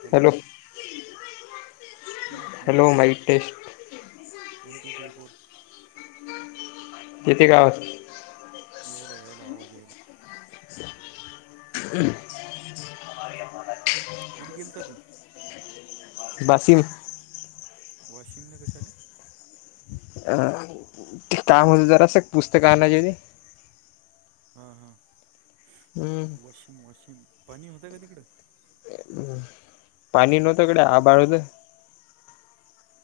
Hello मग नॅनो hello mic test one two three four किती [inaudible] यायला यायला आवाज यायला. [unintelligible] कुठ गेल ता तू बासिम वाशिम ला कशाले. अ काम होत जरास एक पुस्तक आणायची होती. हा हा हम्म वॉशिंग वॉशिंग पाणी होतंय का तिकडं हम् पाणी नवत इकड आभाळ होतं.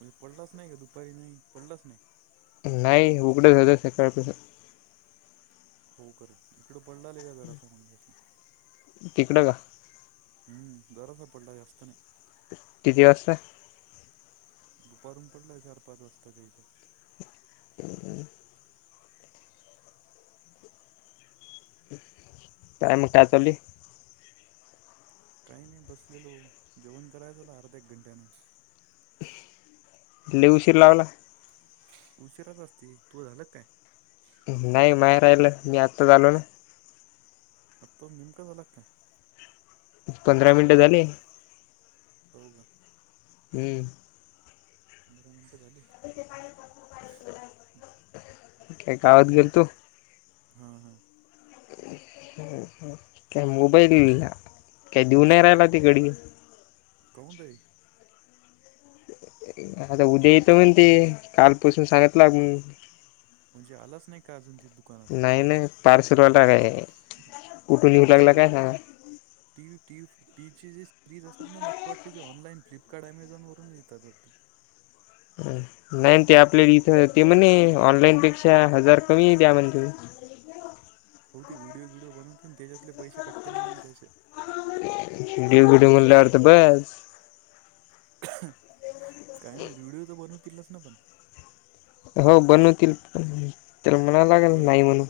म्हणजे पडलाच नाही का दुपारी नाही पडलाच नाही. नाही उघडं झाल सकाळ पासून हो करे इकडं पडलाले का जरासा मंगाशी तिकडे का ह ोरासापडला जास्त नाही किती वाजता दुपारून पडला चार पाच वाजताच्या्याच्यात हम काय म्ह टचोली काही नाही बसलेलो जेवण करायचं आता अर्ध्या एक घंट्यान लई उशीर तो लावला उशिराच असते तू झाला काय. नाही माहे राहिलं मी आत्ता लो आत्ता निम् का झाला काय पंधरा मिनिट झाले. हो का. हम पंधरा मिनटं झालीत. [inaudible] गावात गेल तो. हा हा काय मोबाईल काय देऊ नाय राहिला त घरी कोन तई आता उद्या येतं म्हण ते कालपसून सांगत लागू. म्हणजे आलाच नाही का अजून त नाही नाही पारश रवायला काय आहे कुठून येऊ ते लागला मला काय सांगा टी ट टीची जे सिरीज असतात ना मला वाटते ते ऑनलाईन फ्लिपकार्ट अमेझॉन वरून येतात वाटते. नाही ते आपल्याला इथं ते म्हणे ऑनलाईन पेक्षा हजार कमी आहे त्या म्हण त होती व्हडिओ व्हिडिओ बनूनते त्याच्यातले पैसे कट्टते मग त्याचे गिवगुडी म्हणल्याडत बस काय माहित व्हिडिओ तर बनवतीलच ना पण हो बनवतील पण त्याला म्हणायला लागेल बरं नाही म्हणून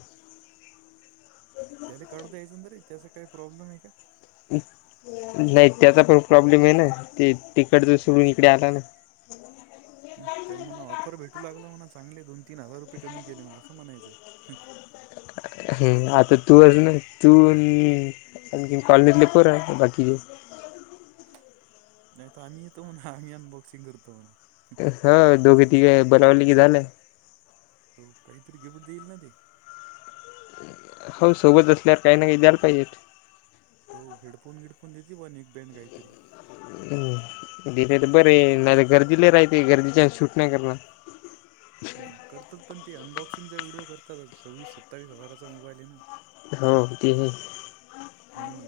त्याला काढू द्यायच ना त त्याचा काही प्रॉब्लेम आहे का नाही त्याचा पण प्रॉब्लेम आहे ना ते तिकडच सोडून इकडे आला ना [unintelligible] ह त्याला म्हणा ऑफर भेटू लागला म्हणा, चांगले दोन तीन हजार रुपये कमी केले, म्हणा असं म्हणायचं. हम् आता तू [inaudible] तू. आणखी कॉलनीतले पोर आहे बाकीचे. [inaudible] हो दोघे तिघे बनवली की झालं. हो काहीतरी [inaudible] देईल ना ते. हो सोबत असल्यावर काही ना काही द्यायला पाहिजेत. हो हेडफोन गिडफोन देते बुवा न एक पेन काहीतरी. हम दिले तर बरे नाही गर्दीले राहते गर्दीच्या शूट नाही करण हम करतात पण ते अनबॉक्सिंगचा व्हिडिओ करतात, सव्वीस सत्तावीस हजाराचा मोबाईल आहे ना. हो [inaudible] हम्म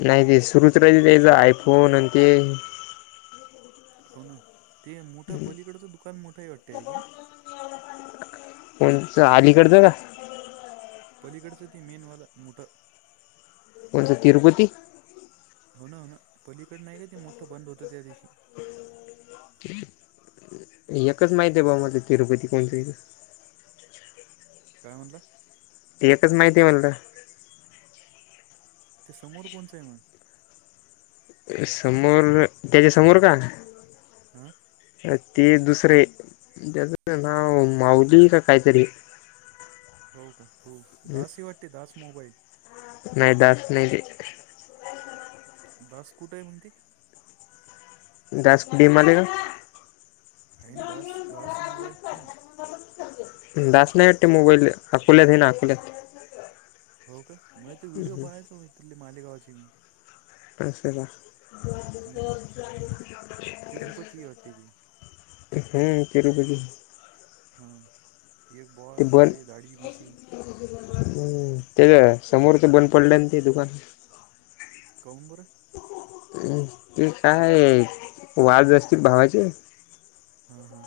नाही ते सुरूच राहिते, त्याचा आयफोन आणि ते. हो ना ते मोठा पलीकडचं दुकान मोठा वाटते आहे की नाही. [inaudible] अलीकडचं का. पलीकडचं ते मेनवालं मोठं. कोणच तिरुपती. हो ना. हो ना. पलीकड नाही का ते मोठं बंद होतं त्या दिवशी. एकच माहिते बाऊ मला तिरुपती कोणच ते. काय म्हनला. एकच माहिती आहे म्हणल. ते समोर कोणचे म. समोर त्याच्या समोर का आ. ते दुसरे त्याच नाव माउली की कायतरी हो का. हो. दासी वाटते दास मोबाईल. नाही दास नाही ते. दास कुठे आहे म्हणते? [unintelligible] ह ना दास दास मोबाईल ना. [unintelligible] दास नाही वाटते मोबाईल अकोल्यात हे ना अकोल्यात. हो का, मला त व्हिडिओ पाहायचो म इथुले मालेगावाची मी. [unintelligible] हम. तिरूपती वाटते ते. हम. तिरुपती. हा त एक बॉस आहे, दाढी, मिशी. हम्म, त्याच्या समोरच बंद पडले न ते दुकान. का हून बर. ते काय, वाद असतील भावाचे. हा हा.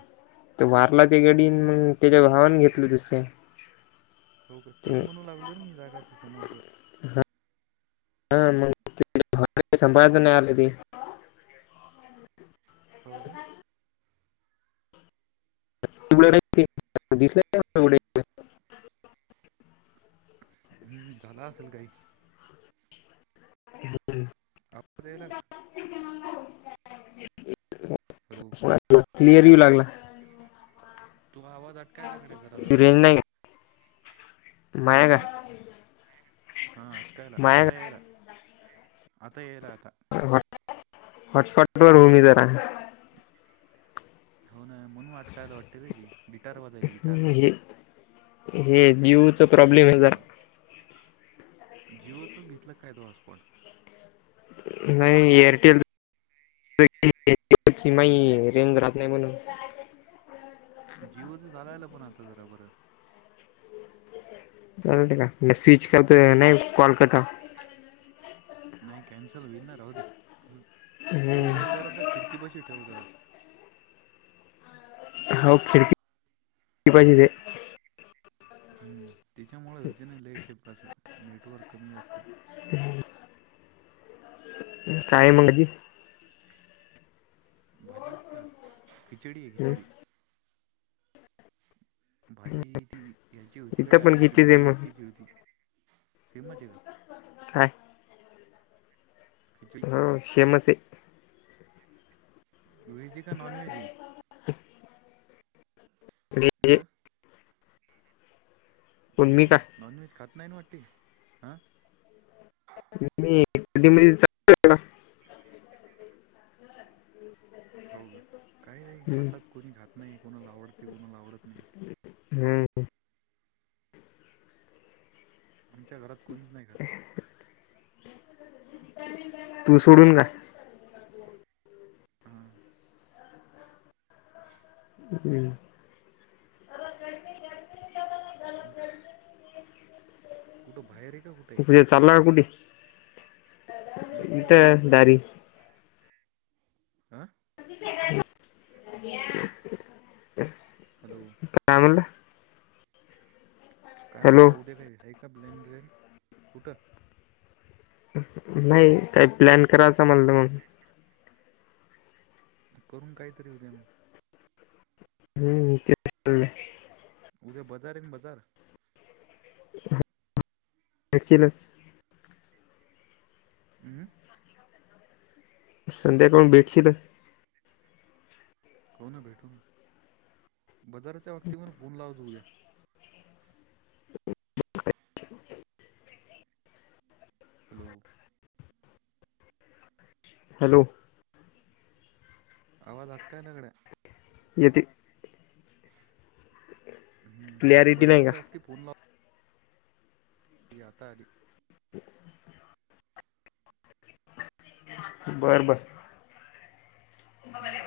ते वारला ते गडीन मग त्याच्या भावाने घेतलं दुसर. हो का तेच म्हणू लागलो र मी जागा ती समोरचं. [unintelligible] सांभाळता नई आलं ते. हो का. [unintelligible] हम्म, झाला असेल काही. [inaudible] [unintelligible] [unintelligible] क्लिअर येऊ लागला. तू आवाज आ. कायला कडे जरा जरा रेंज नाही माया हम्. का हा अटकायला माया आता यायला आता यायला आता हॉटस्पॉट वर भूमी जरा हो ना म्हणून वाटकायला वाटते रे ती गिटार वाजायली गिटार हे हे जू जिओचंच घेतलं काय तू हॉटस्पॉट नाही एअरटेल सिमा हम्म रेंज जात नाही म्हणून जीओचं चालायला पण आता जरा बरं चाल का नाही स्विच करत नाही कॉलकटा नाही कॅन्सल होईल ना राह दे त मोबाईल जरासा खिडकीपाशी ठेवू जरा हो खिडकी पाहिजे ते हम्म त्याच्यामुळेच हते नाही ल खेपं नेटवर्क कमी जास्त हम् काय म्हड की भाजी का खिचडीि आहे खिचडी भाजी ती घ्यायची होती इथं कड्या पण कितीच आहे शिमला मग मिरचीची होती सेमच आहे का हा खिचडी हो श्रीमती. वेज का नॉन वेज आहे. [unintelligible] अ ज [unintelligible] पण मी व्हेज काय का नॉन व्हेज खात नाही ना वाट हा. मी कधी हो का काही नाही हम्म, खातात कोणी खात नाही कोणाला आवडते कोणाला आवडत नाही हम्म आमच्या घरात कोणीच नाही खात तू सोडून का हां हम्म हम्म कुठं बाहेर आहे का कुठे आहे चालला का कुठे नाहीे उद्या कुठ इथं नाही दारी आं [inaudible] अ्या हॅलो काॅमल काय हॅलो म्हणलं उद्या काही हायका ब्लेन ग्लेन कुठं नाही काही प्लॅन करायचा मला मग करून कायतरी हो गे म्हग हम्म ते उद्या बाजार एन बाजार नक्सलस हं संध्याकाळून भेटशील हो ना भेटू ना बाजाराच्या बाक्तीवरून फोन लाव जाऊद्या हॅलो हॅलो आवाज अटकाय नगड्या य हम्म क्लॅरिटी नाही बजारच्या का बाबती फोन ला याताारी बरं बरं हम्म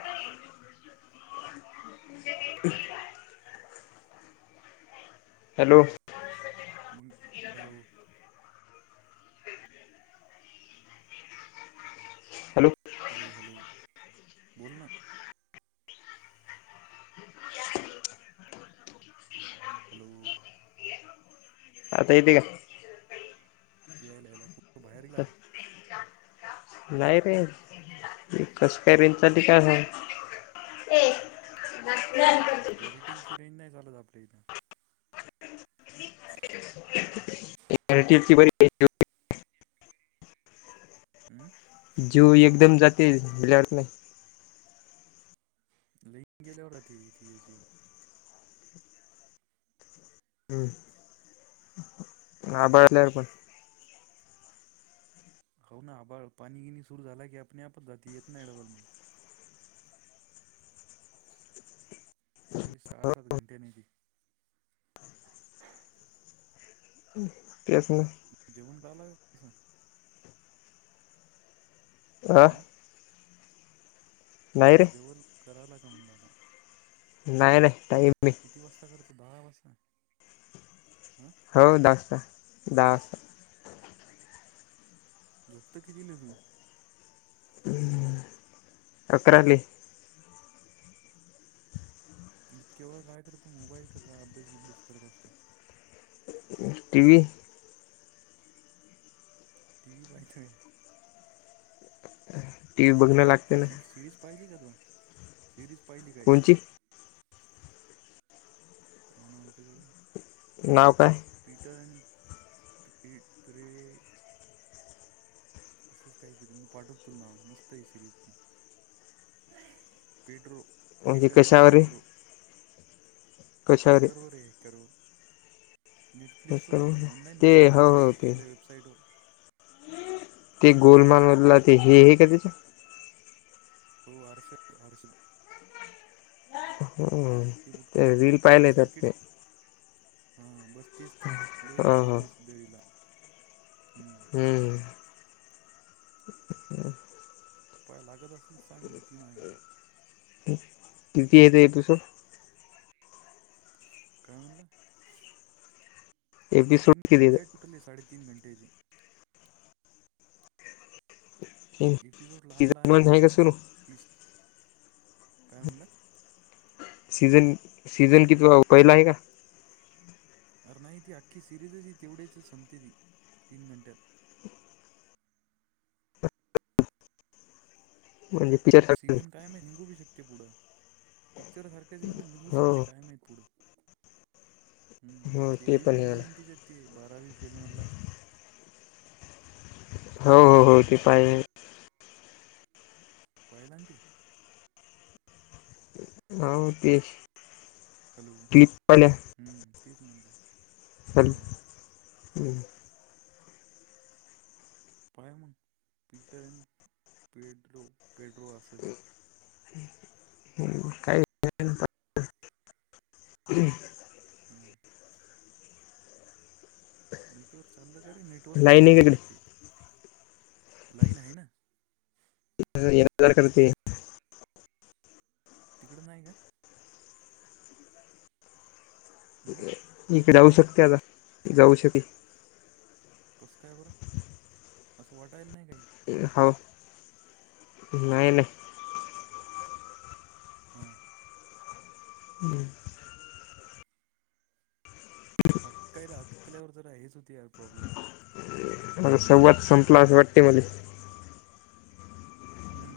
हॅलो म हॅलो हॅलो हॅलो हॅलो बोल ना हॅलो आता इ का यायला याला त बाहेर गेला का नाही रे कसं काय रेन चाल काय ह एरिटेल ची रेंज नाही चालत आपल्या इथं रटीएल ची बरी हमं जीव एकदम जाते भल्या वाटत नाही ल गेले हो राती त जी हा हां बल्यार पण हो ना आबा पाणी गिणी सुरू झाला की आपण आपच जाती येत ना डवल मग एक सहा सात घंटे नाही ती पस नाही जेवण का लाग तसं आ हम्म नाही रे जेवल करायला का म्हणलाता नाही नाही टाईम किती वाजता करतो दहा वाजता हं हो द द झोपत कितीलं तू अकराली केवळ काय करत मोबाईल का अभ्यास अभ्यास करत असतात टि वी टी वी पाहिथ टी व्ही बघणं ते लागते प ना सिरीज पाहिली का तु सिरीज पाहिली काय कोणची काय नावतेकडे नाव काय पीटर प्रे असंच काहीतरी मी पाठवत ना मस्त आहे सिरीजी पिडरू म्हणजे पीटर अन कशावर पेड्रो आहे कशावर आहे हेकरवरर एे हेकरवर नेटफ्लिक्स वर हे ऑनलाईन भेटते ना ते आपल्या वेबसाईट वर ते गोलमालमधला ते हे हे का त्याच्या हो अरश अरश ह ते बुटकं बुटकं रील पाहिले तर ते सर्किट हां बस तस तस लले हो हो चालू आहेसधरला ह् हम्म अ पय लागत असलीच चांग होती माझ्याकडं कती आहेेत एपसो काय म्हणलं एपिसोड तीन किती येत घंटे टोटल आहे साडे तीन घंटेचीी एपिसोड लहान सीझन लहान आहेत वन आहे का त्याची सुरू तीस काय म्हणलं सीझन सीझन किती पहिला आहे का अरे नाही ती अख्खी सिरीजच ती तेवढेच संपते ती तीन घंट्यात म्हणजित सीझन कायम आहे निघू बी शकते पुढं पिक्चर सारखंच आहे पण निघू हो शकते कायम आहे पुढं हम् हो ती ते पण हवी आहे मला हिरोईन तिच्या त बारावी फिल्मधला हो हो हो ते पाय आहे पळला त ह तेश हॅलो हम्म तेच म्हणलं हॅलो हां पाय म्हून पीटर अन पेड्रो पेड्रो असा जे हम्म काही ह हम नेटवर्क चाललं का रे नेटवर्क राय लाईन ना आहे नाही का वाटी लाईन आहे ना जर करती तिकड नाही का हमम इकडे जाऊ शकते आता जाऊ शके कसं काय बरं असं वाटायला नाही काही हो नाही नाही हा ह् अटकायला अटकल्यावर तर हेच होती या प्रॉब्लेम म संवाद संपला असं वाटते मला हम्म